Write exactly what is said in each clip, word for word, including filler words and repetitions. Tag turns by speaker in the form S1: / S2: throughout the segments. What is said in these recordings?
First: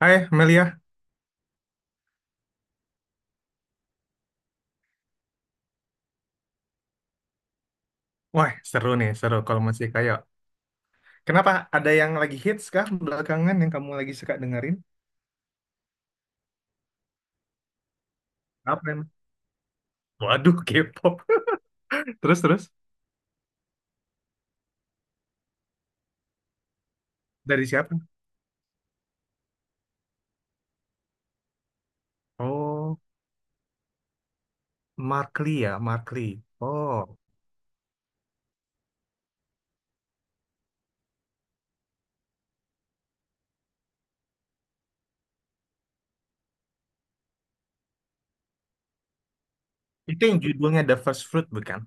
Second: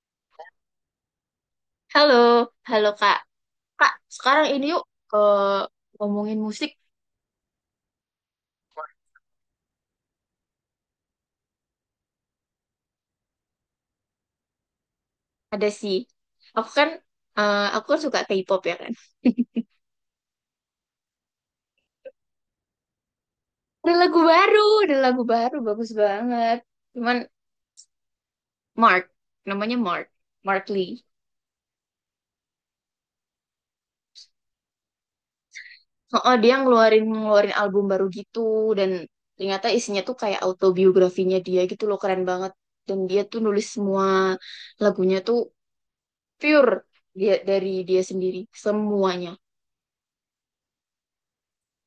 S1: Hai Melia,
S2: Halo, halo Kak. Kak, sekarang ini yuk ke ngomongin musik.
S1: wah seru nih, seru kalau masih kayak. Kenapa ada yang lagi hits kah belakangan yang kamu lagi suka dengerin?
S2: Ada sih. Aku kan eh, aku kan suka K-pop, ya
S1: Apa
S2: kan?
S1: yang? Waduh, K-pop. Terus terus
S2: Ada lagu baru, ada lagu baru bagus banget. Cuman
S1: dari siapa?
S2: Mark, namanya Mark, Mark Lee.
S1: Oh, Mark Lee ya, Mark Lee.
S2: Oh, dia
S1: Oh,
S2: ngeluarin ngeluarin album baru gitu, dan ternyata isinya tuh kayak autobiografinya dia gitu loh, keren banget. Dan dia tuh nulis semua lagunya tuh pure dia dari dia sendiri semuanya.
S1: itu yang judulnya The First Fruit bukan?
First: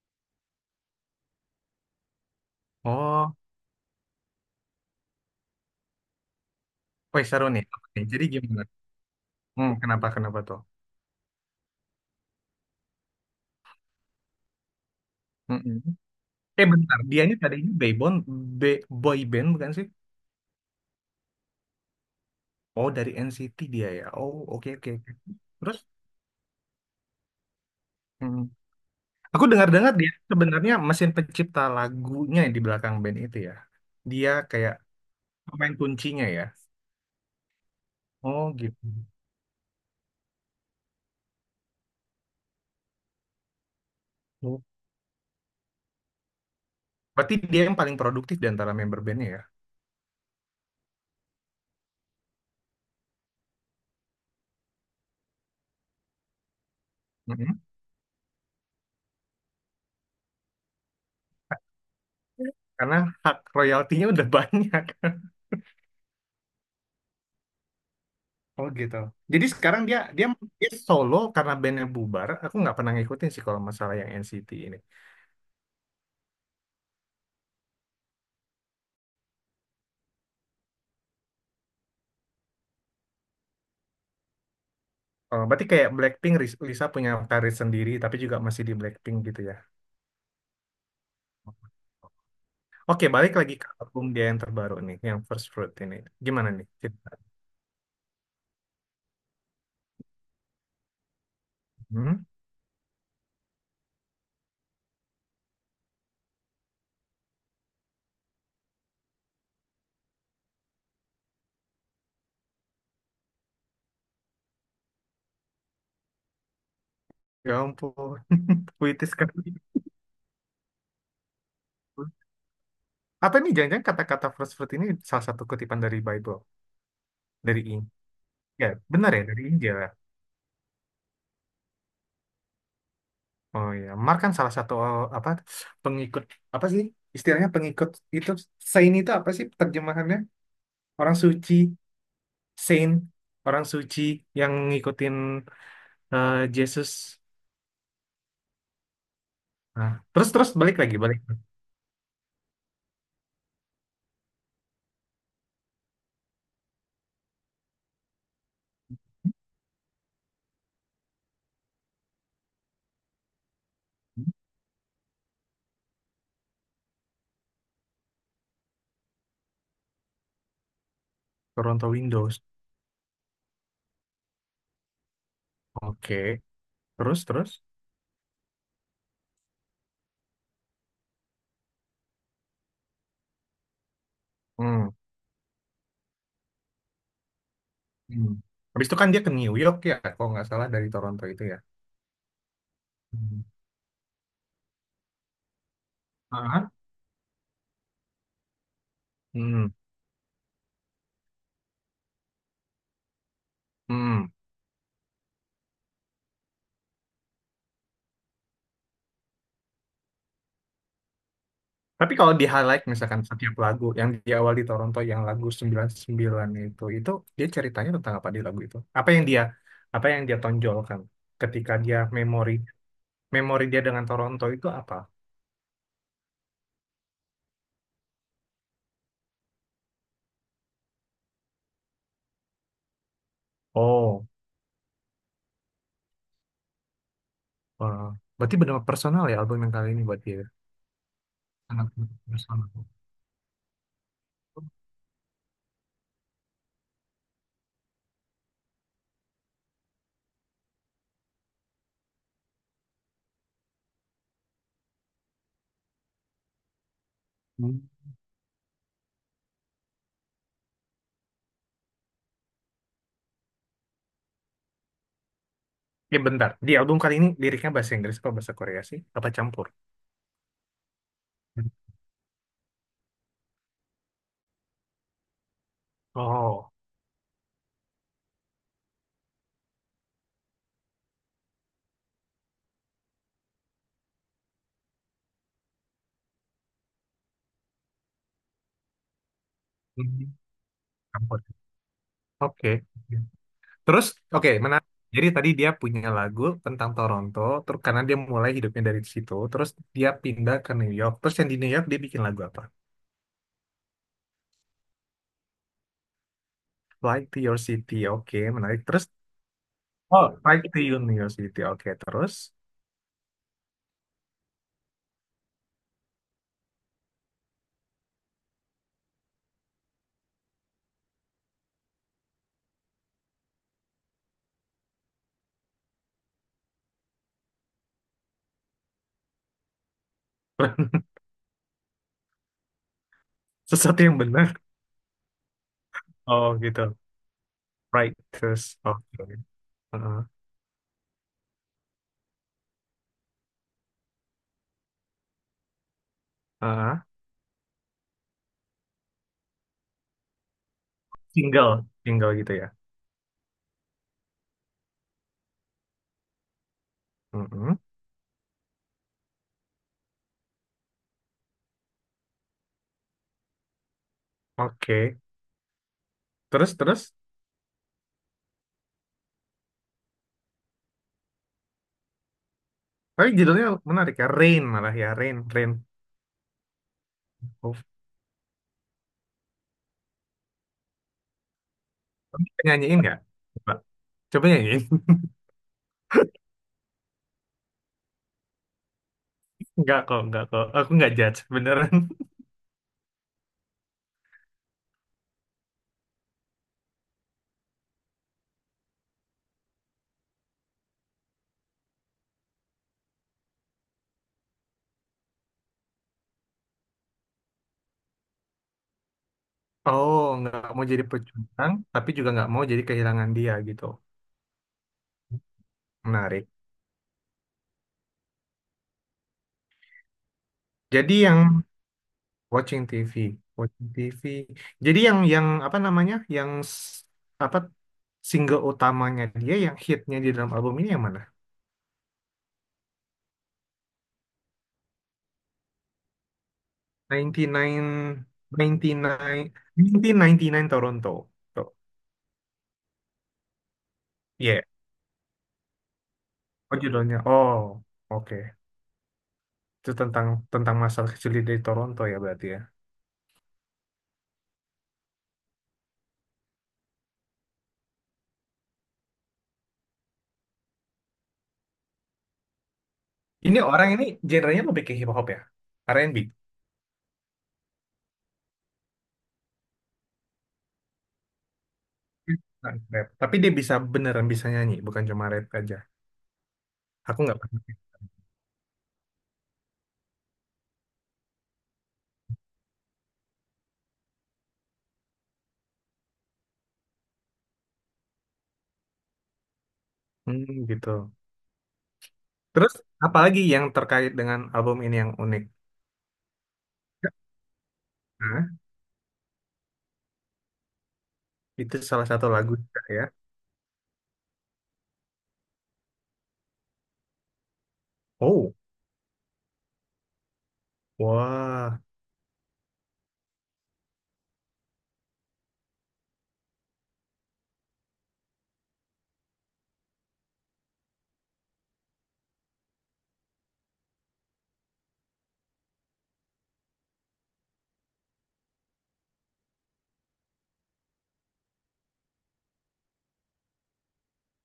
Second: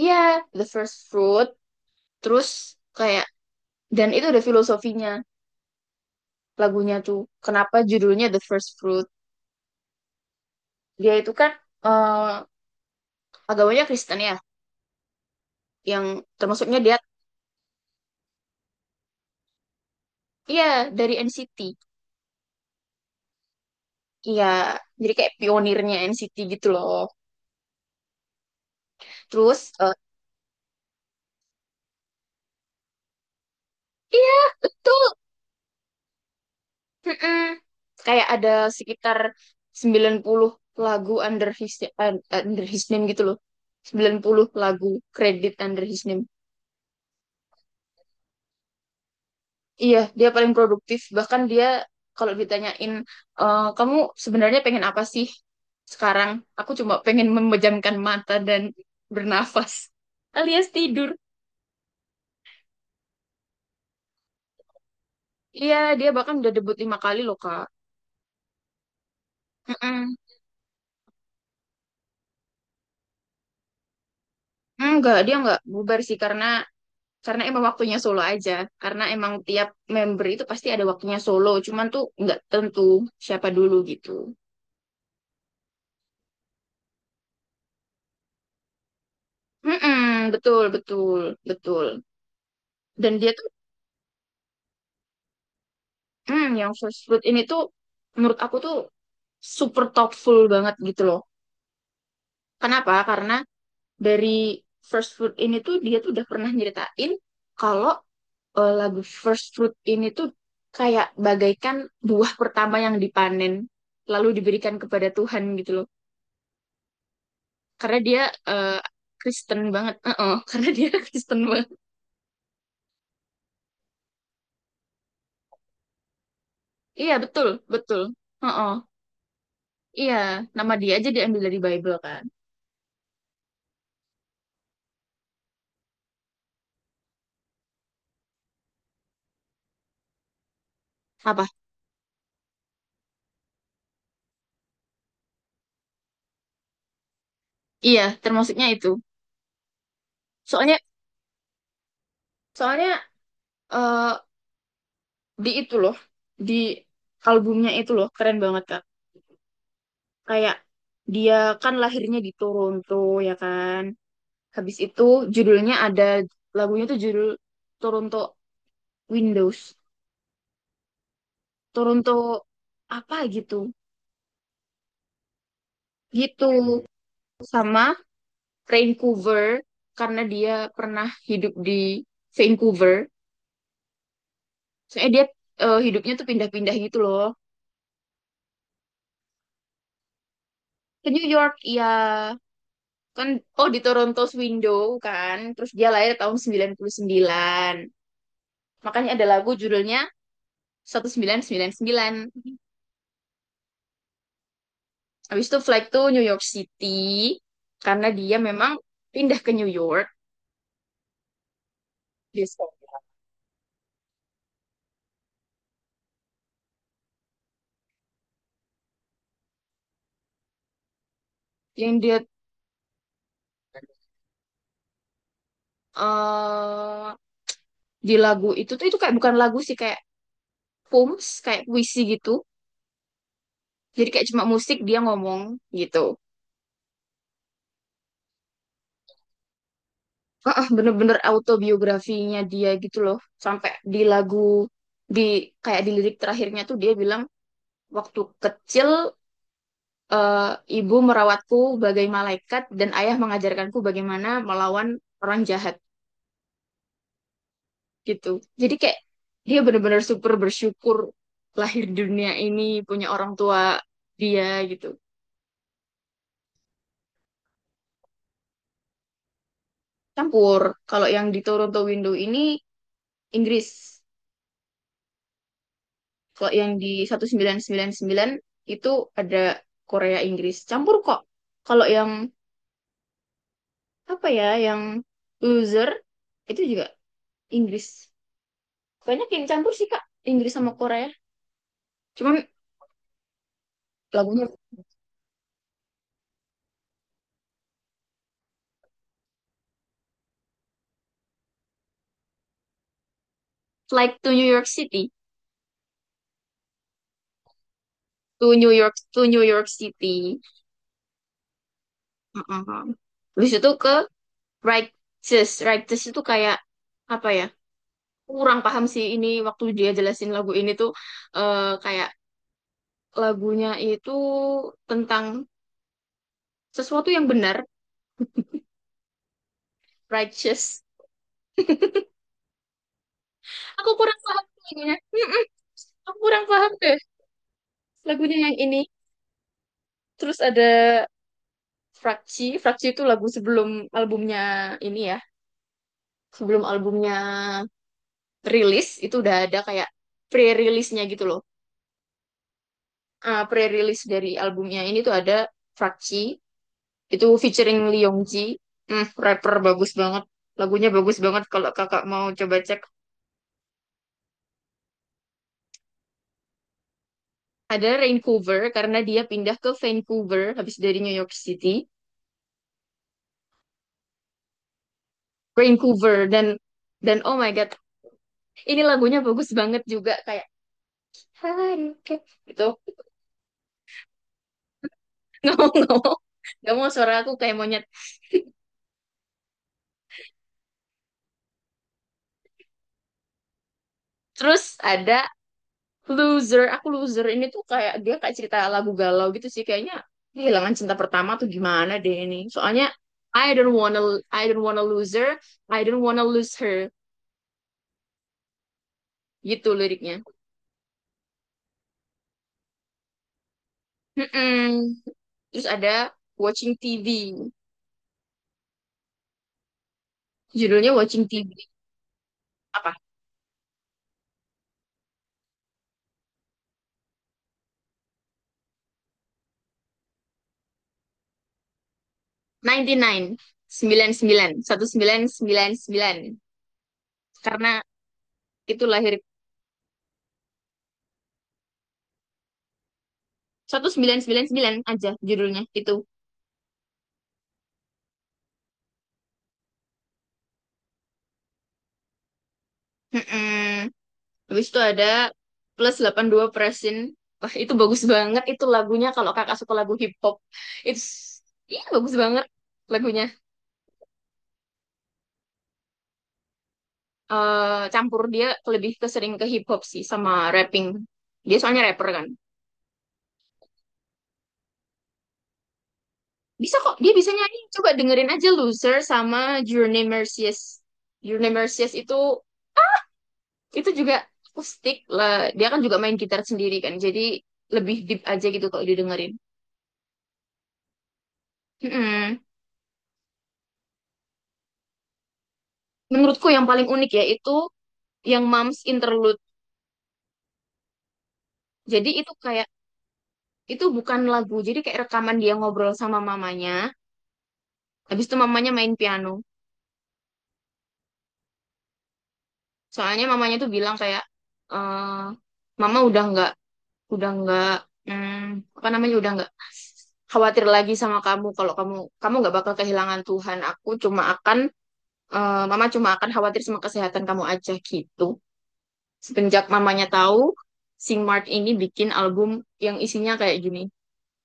S2: Iya, The First Fruit. Terus kayak,
S1: Oh,
S2: dan itu ada filosofinya lagunya tuh.
S1: wah seru nih.
S2: Kenapa
S1: Oke, jadi
S2: judulnya The
S1: gimana?
S2: First Fruit?
S1: Hmm, kenapa kenapa tuh?
S2: Dia itu kan, eh, agamanya Kristen ya,
S1: Mm-mm.
S2: yang
S1: Eh
S2: termasuknya dia.
S1: bentar, dia ini tadinya boyband, be- boy band bukan sih?
S2: Iya, dari N C T.
S1: Oh, dari N C T dia ya. Oh,
S2: Iya,
S1: oke, oke.
S2: jadi
S1: Oke.
S2: kayak
S1: Terus?
S2: pionirnya N C T gitu loh.
S1: Aku
S2: Terus, eh,
S1: dengar-dengar dia sebenarnya mesin pencipta lagunya yang di belakang band itu ya. Dia
S2: iya,
S1: kayak
S2: betul.
S1: pemain kuncinya ya.
S2: Mm-mm. Kayak
S1: Oh
S2: ada
S1: gitu.
S2: sekitar sembilan puluh lagu under his eh, under his name gitu loh. Sembilan puluh
S1: Oh.
S2: lagu kredit under his name.
S1: Berarti dia yang paling produktif di antara member bandnya ya.
S2: Iya, dia paling produktif. Bahkan dia kalau ditanyain, "Eh, kamu sebenarnya pengen apa sih sekarang? Aku cuma pengen
S1: Mm.
S2: memejamkan mata dan bernafas, alias tidur."
S1: Karena hak royaltinya udah banyak.
S2: Iya, dia bahkan udah debut lima kali loh, Kak.
S1: Oh gitu. Jadi sekarang dia
S2: Mm-mm.
S1: dia dia solo karena bandnya bubar. Aku nggak pernah ngikutin sih kalau masalah yang N C T ini.
S2: Enggak, dia enggak bubar sih, karena karena emang waktunya solo aja. Karena emang tiap member itu pasti ada waktunya solo. Cuman tuh enggak tentu siapa dulu gitu.
S1: Oh, berarti kayak Blackpink, Ris- Lisa punya karir sendiri tapi juga masih di Blackpink gitu ya.
S2: Mm-mm, betul, betul, betul.
S1: Oke,
S2: Dan dia
S1: balik lagi ke album dia yang terbaru nih, yang First Fruit ini.
S2: Hmm,
S1: Gimana nih?
S2: yang first fruit ini tuh menurut aku tuh super thoughtful banget gitu loh.
S1: Hmm?
S2: Kenapa? Karena dari first fruit ini tuh dia tuh udah pernah nyeritain kalau, eh, lagu first fruit ini tuh kayak bagaikan buah pertama yang dipanen lalu diberikan kepada Tuhan gitu loh.
S1: Ya
S2: Karena
S1: ampun,
S2: dia eh,
S1: puitis sekali.
S2: Kristen banget. Heeh, karena dia Kristen banget.
S1: Apa ini jangan-jangan kata-kata first fruit ini salah satu kutipan dari Bible,
S2: Iya, betul,
S1: dari Injil.
S2: betul.
S1: Ya,
S2: Heeh.
S1: benar ya, dari Injil, ya?
S2: Iya, nama dia aja diambil dari Bible kan.
S1: Oh ya, Mark kan salah satu eh, apa, pengikut, apa sih? Istilahnya pengikut itu saint itu apa sih terjemahannya? Orang
S2: Apa?
S1: suci, saint, orang suci yang ngikutin eh, Yesus.
S2: Iya, termasuknya itu.
S1: Nah, terus terus balik
S2: Soalnya
S1: lagi, balik.
S2: soalnya eh di itu loh, di albumnya itu loh keren banget, Kak. Kayak dia kan lahirnya di Toronto, ya kan, habis itu judulnya ada, lagunya tuh judul Toronto Windows,
S1: Toronto
S2: Toronto
S1: Windows.
S2: apa gitu
S1: Oke,
S2: gitu
S1: Terus terus.
S2: sama Vancouver, karena dia pernah hidup di Vancouver.
S1: Hmm.
S2: Soalnya dia, eh, hidupnya tuh pindah-pindah gitu loh,
S1: Hmm. Habis itu kan dia ke New York ya, kalau nggak salah dari
S2: ke
S1: Toronto
S2: New
S1: itu
S2: York,
S1: ya.
S2: iya kan.
S1: Hmm.
S2: Oh, di Toronto Window kan, terus dia lahir tahun
S1: Ah.
S2: sembilan puluh sembilan, makanya ada lagu
S1: Hmm.
S2: judulnya seribu sembilan ratus sembilan puluh sembilan.
S1: Hmm.
S2: Habis itu flight to New York City, karena dia memang pindah ke New York.
S1: Tapi kalau di
S2: Disco.
S1: highlight misalkan setiap lagu yang di awal di Toronto yang lagu sembilan sembilan itu, itu dia ceritanya tentang apa di lagu itu? Apa yang dia apa yang dia tonjolkan ketika dia
S2: Yang dia
S1: memori memori dia dengan Toronto itu apa?
S2: eh di lagu itu tuh, itu kayak bukan lagu sih, kayak poems, kayak puisi gitu, jadi
S1: Oh,
S2: kayak cuma musik dia ngomong gitu.
S1: wah. Berarti benar personal ya album yang kali ini buat dia.
S2: Ah, bener-bener
S1: Sangat
S2: autobiografinya
S1: personal.
S2: dia gitu loh, sampai di lagu, di, kayak di lirik terakhirnya tuh dia bilang, "Waktu kecil, eh, ibu merawatku bagai malaikat dan ayah mengajarkanku bagaimana melawan orang jahat,"
S1: Hmm.
S2: gitu. Jadi kayak dia benar-benar super bersyukur lahir di dunia ini punya orang tua dia gitu.
S1: Ya bentar, di album kali ini liriknya bahasa Inggris atau bahasa Korea sih? Apa campur?
S2: Campur. Kalau yang di Toronto Window ini, Inggris. Kalau yang
S1: Oh.
S2: di seribu sembilan ratus sembilan puluh sembilan itu, ada Korea Inggris. Campur kok. Kalau yang apa ya, yang loser itu juga Inggris. Kayaknya kayak campur sih, Kak,
S1: Hmm,
S2: Inggris sama Korea.
S1: campur.
S2: Cuman
S1: Oke. Terus,
S2: lagunya,
S1: oke, menarik. Jadi tadi dia punya lagu tentang Toronto, terus karena dia mulai hidupnya dari situ, terus dia pindah ke New York. Terus yang di New York dia bikin lagu apa?
S2: Flight to New York City,
S1: Fly to Your City, oke,
S2: to New
S1: menarik.
S2: York,
S1: Terus,
S2: to New York
S1: oh,
S2: City.
S1: Fly to Your New York City, oke, terus.
S2: Heeh. Terus itu ke Righteous. Righteous itu kayak apa ya? Kurang paham sih ini waktu dia jelasin lagu ini tuh, eh, kayak lagunya itu tentang sesuatu yang benar, righteous. Aku
S1: Sesuatu yang
S2: kurang paham
S1: benar.
S2: lagunya. Mm-mm. Aku kurang
S1: Oh,
S2: paham
S1: gitu.
S2: deh
S1: Right,
S2: lagunya yang
S1: terus,
S2: ini.
S1: oke. Heeh,
S2: Terus ada Frakci. Frakci itu lagu sebelum albumnya ini ya, sebelum
S1: heeh.
S2: albumnya rilis itu udah ada kayak pre release nya gitu loh.
S1: Single, single gitu ya.
S2: Ah, pre release dari albumnya ini tuh ada Frakci, itu
S1: Mm.
S2: featuring Lee Yong. Hmm, rapper bagus banget. Lagunya bagus banget kalau kakak mau coba cek.
S1: Oke, Terus, terus.
S2: Ada Vancouver karena dia pindah ke Vancouver habis dari New York City.
S1: Tapi judulnya menarik ya, Rain malah ya, Rain, Rain.
S2: Vancouver dan dan oh my God, ini lagunya bagus banget juga, kayak Haruka
S1: Kamu bisa
S2: gitu.
S1: nyanyiin nggak? Coba, coba nyanyiin.
S2: Nggak mau, nggak mau, nggak mau, suara aku kayak monyet.
S1: Nggak kok, nggak kok. Aku nggak judge, beneran.
S2: Terus ada loser, aku loser ini tuh kayak dia kayak cerita lagu galau gitu sih kayaknya, kehilangan cinta pertama tuh gimana deh, ini soalnya, "I don't wanna, I don't wanna lose her, I don't wanna lose her," gitu liriknya.
S1: Oh, nggak mau jadi pejuang, tapi juga nggak mau jadi kehilangan dia gitu.
S2: Mm-mm. Terus ada
S1: Menarik.
S2: watching T V, judulnya
S1: Jadi
S2: watching
S1: yang
S2: T V,
S1: watching
S2: apa,
S1: T V, watching T V. Jadi yang yang apa namanya? Yang s- apa, single utamanya dia yang hitnya di dalam album ini yang mana?
S2: sembilan puluh sembilan, sembilan, 99, sembilan, seribu sembilan ratus sembilan puluh sembilan. Karena
S1: sembilan puluh sembilan sembilan puluh sembilan
S2: itu lahir
S1: seribu sembilan ratus sembilan puluh sembilan Toronto. Tuh.
S2: seribu sembilan ratus sembilan puluh
S1: Iya.
S2: sembilan aja judulnya itu.
S1: Oh judulnya. Oh, oke. Itu tentang tentang masa kecil dia dari Toronto ya berarti ya.
S2: Mm-mm. Habis itu ada plus delapan dua Presin. Wah, itu bagus banget itu lagunya, kalau kakak suka lagu hip hop. Itu, iya, bagus banget lagunya.
S1: Ini orang ini genrenya lebih ke hip hop ya, er en bi.
S2: Eh campur dia, lebih ke sering ke hip hop sih, sama rapping. Dia soalnya rapper kan.
S1: Bukan Rap. Tapi dia bisa beneran bisa nyanyi, bukan cuma rap aja.
S2: Bisa kok, dia
S1: Aku
S2: bisa
S1: nggak
S2: nyanyi.
S1: pernah.
S2: Coba dengerin aja Loser sama Journey Mercies. Journey Mercies itu itu juga akustik lah. Dia kan juga main gitar sendiri kan. Jadi lebih deep aja gitu kalau didengerin.
S1: Hmm, gitu.
S2: Mm-mm.
S1: Terus apalagi yang terkait dengan album ini yang unik?
S2: Menurutku yang paling unik ya itu yang
S1: Nah,
S2: Moms Interlude.
S1: itu salah
S2: Jadi
S1: satu
S2: itu
S1: lagu
S2: kayak
S1: juga ya.
S2: itu bukan lagu, jadi kayak rekaman dia ngobrol sama mamanya. Habis itu
S1: Oh,
S2: mamanya main piano.
S1: wah.
S2: Soalnya mamanya tuh bilang kayak, eh mama udah nggak, udah nggak, hmm, apa namanya, udah nggak khawatir lagi sama kamu, kalau kamu kamu nggak bakal kehilangan Tuhan. Aku cuma akan eh, mama cuma akan khawatir sama kesehatan kamu aja gitu. Semenjak mamanya tahu Sing Mart ini bikin album yang isinya kayak gini,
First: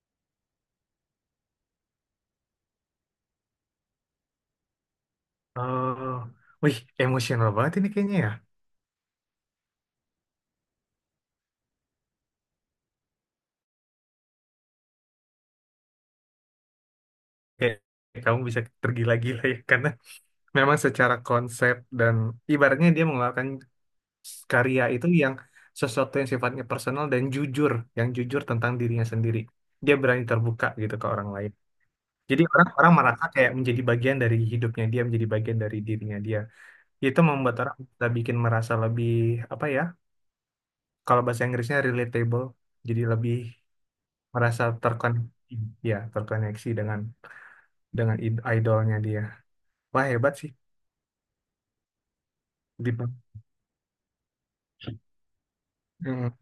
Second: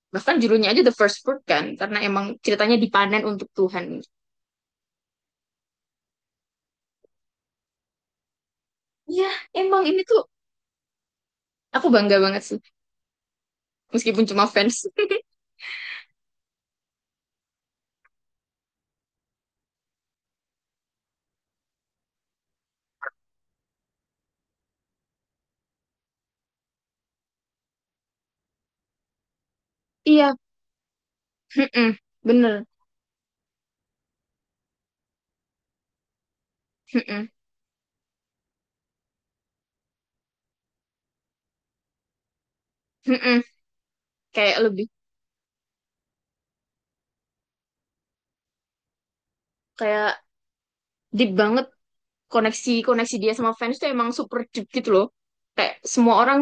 S2: bahkan judulnya aja the first fruit kan, karena emang ceritanya dipanen untuk Tuhan.
S1: Eh, wih, emosional banget ini kayaknya ya.
S2: Iya, emang ini tuh aku bangga banget sih, meskipun cuma fans.
S1: Kayak kamu bisa tergila-gila ya karena memang secara konsep dan ibaratnya dia mengeluarkan karya itu yang sesuatu yang sifatnya personal dan jujur, yang jujur tentang dirinya sendiri. Dia berani
S2: Iya,
S1: terbuka gitu ke orang lain.
S2: mm-mm,
S1: Jadi
S2: bener.
S1: orang-orang merasa kayak menjadi bagian dari hidupnya dia, menjadi bagian dari dirinya dia. Itu
S2: Mm-mm,
S1: membuat orang bisa bikin merasa lebih apa ya? Kalau bahasa Inggrisnya relatable, jadi lebih
S2: mm-mm. Kayak
S1: merasa
S2: lebih,
S1: terkoneksi, ya terkoneksi dengan dengan id- idolnya dia. Wah
S2: kayak
S1: hebat sih,
S2: deep banget, koneksi
S1: Dipa.
S2: koneksi dia sama fans tuh emang super deep gitu loh. Kayak semua
S1: Mm.
S2: orang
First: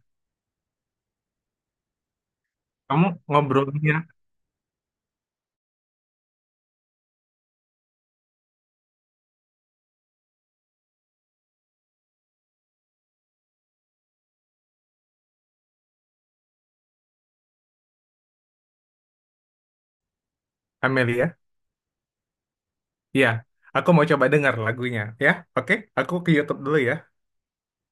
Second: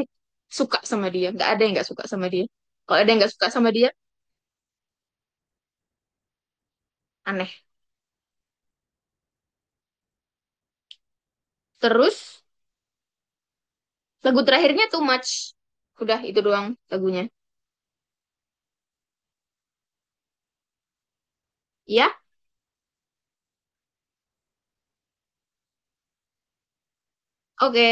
S2: suka sama dia, nggak ada yang nggak suka sama dia. Kalau
S1: Kamu
S2: ada yang nggak suka sama dia,
S1: ngobrolnya
S2: aneh. Terus lagu terakhirnya too much, udah itu doang lagunya.
S1: Amelia.
S2: Ya,
S1: Iya, aku mau coba dengar lagunya, ya. Oke, aku ke YouTube dulu ya.
S2: oke.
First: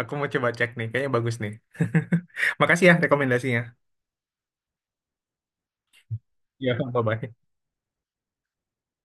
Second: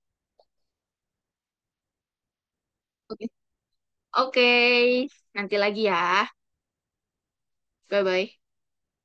S1: Aku mau coba cek nih, kayaknya bagus nih. Makasih ya rekomendasinya.
S2: Oke, nanti lagi ya.
S1: Iya, bye-bye.
S2: Bye-bye.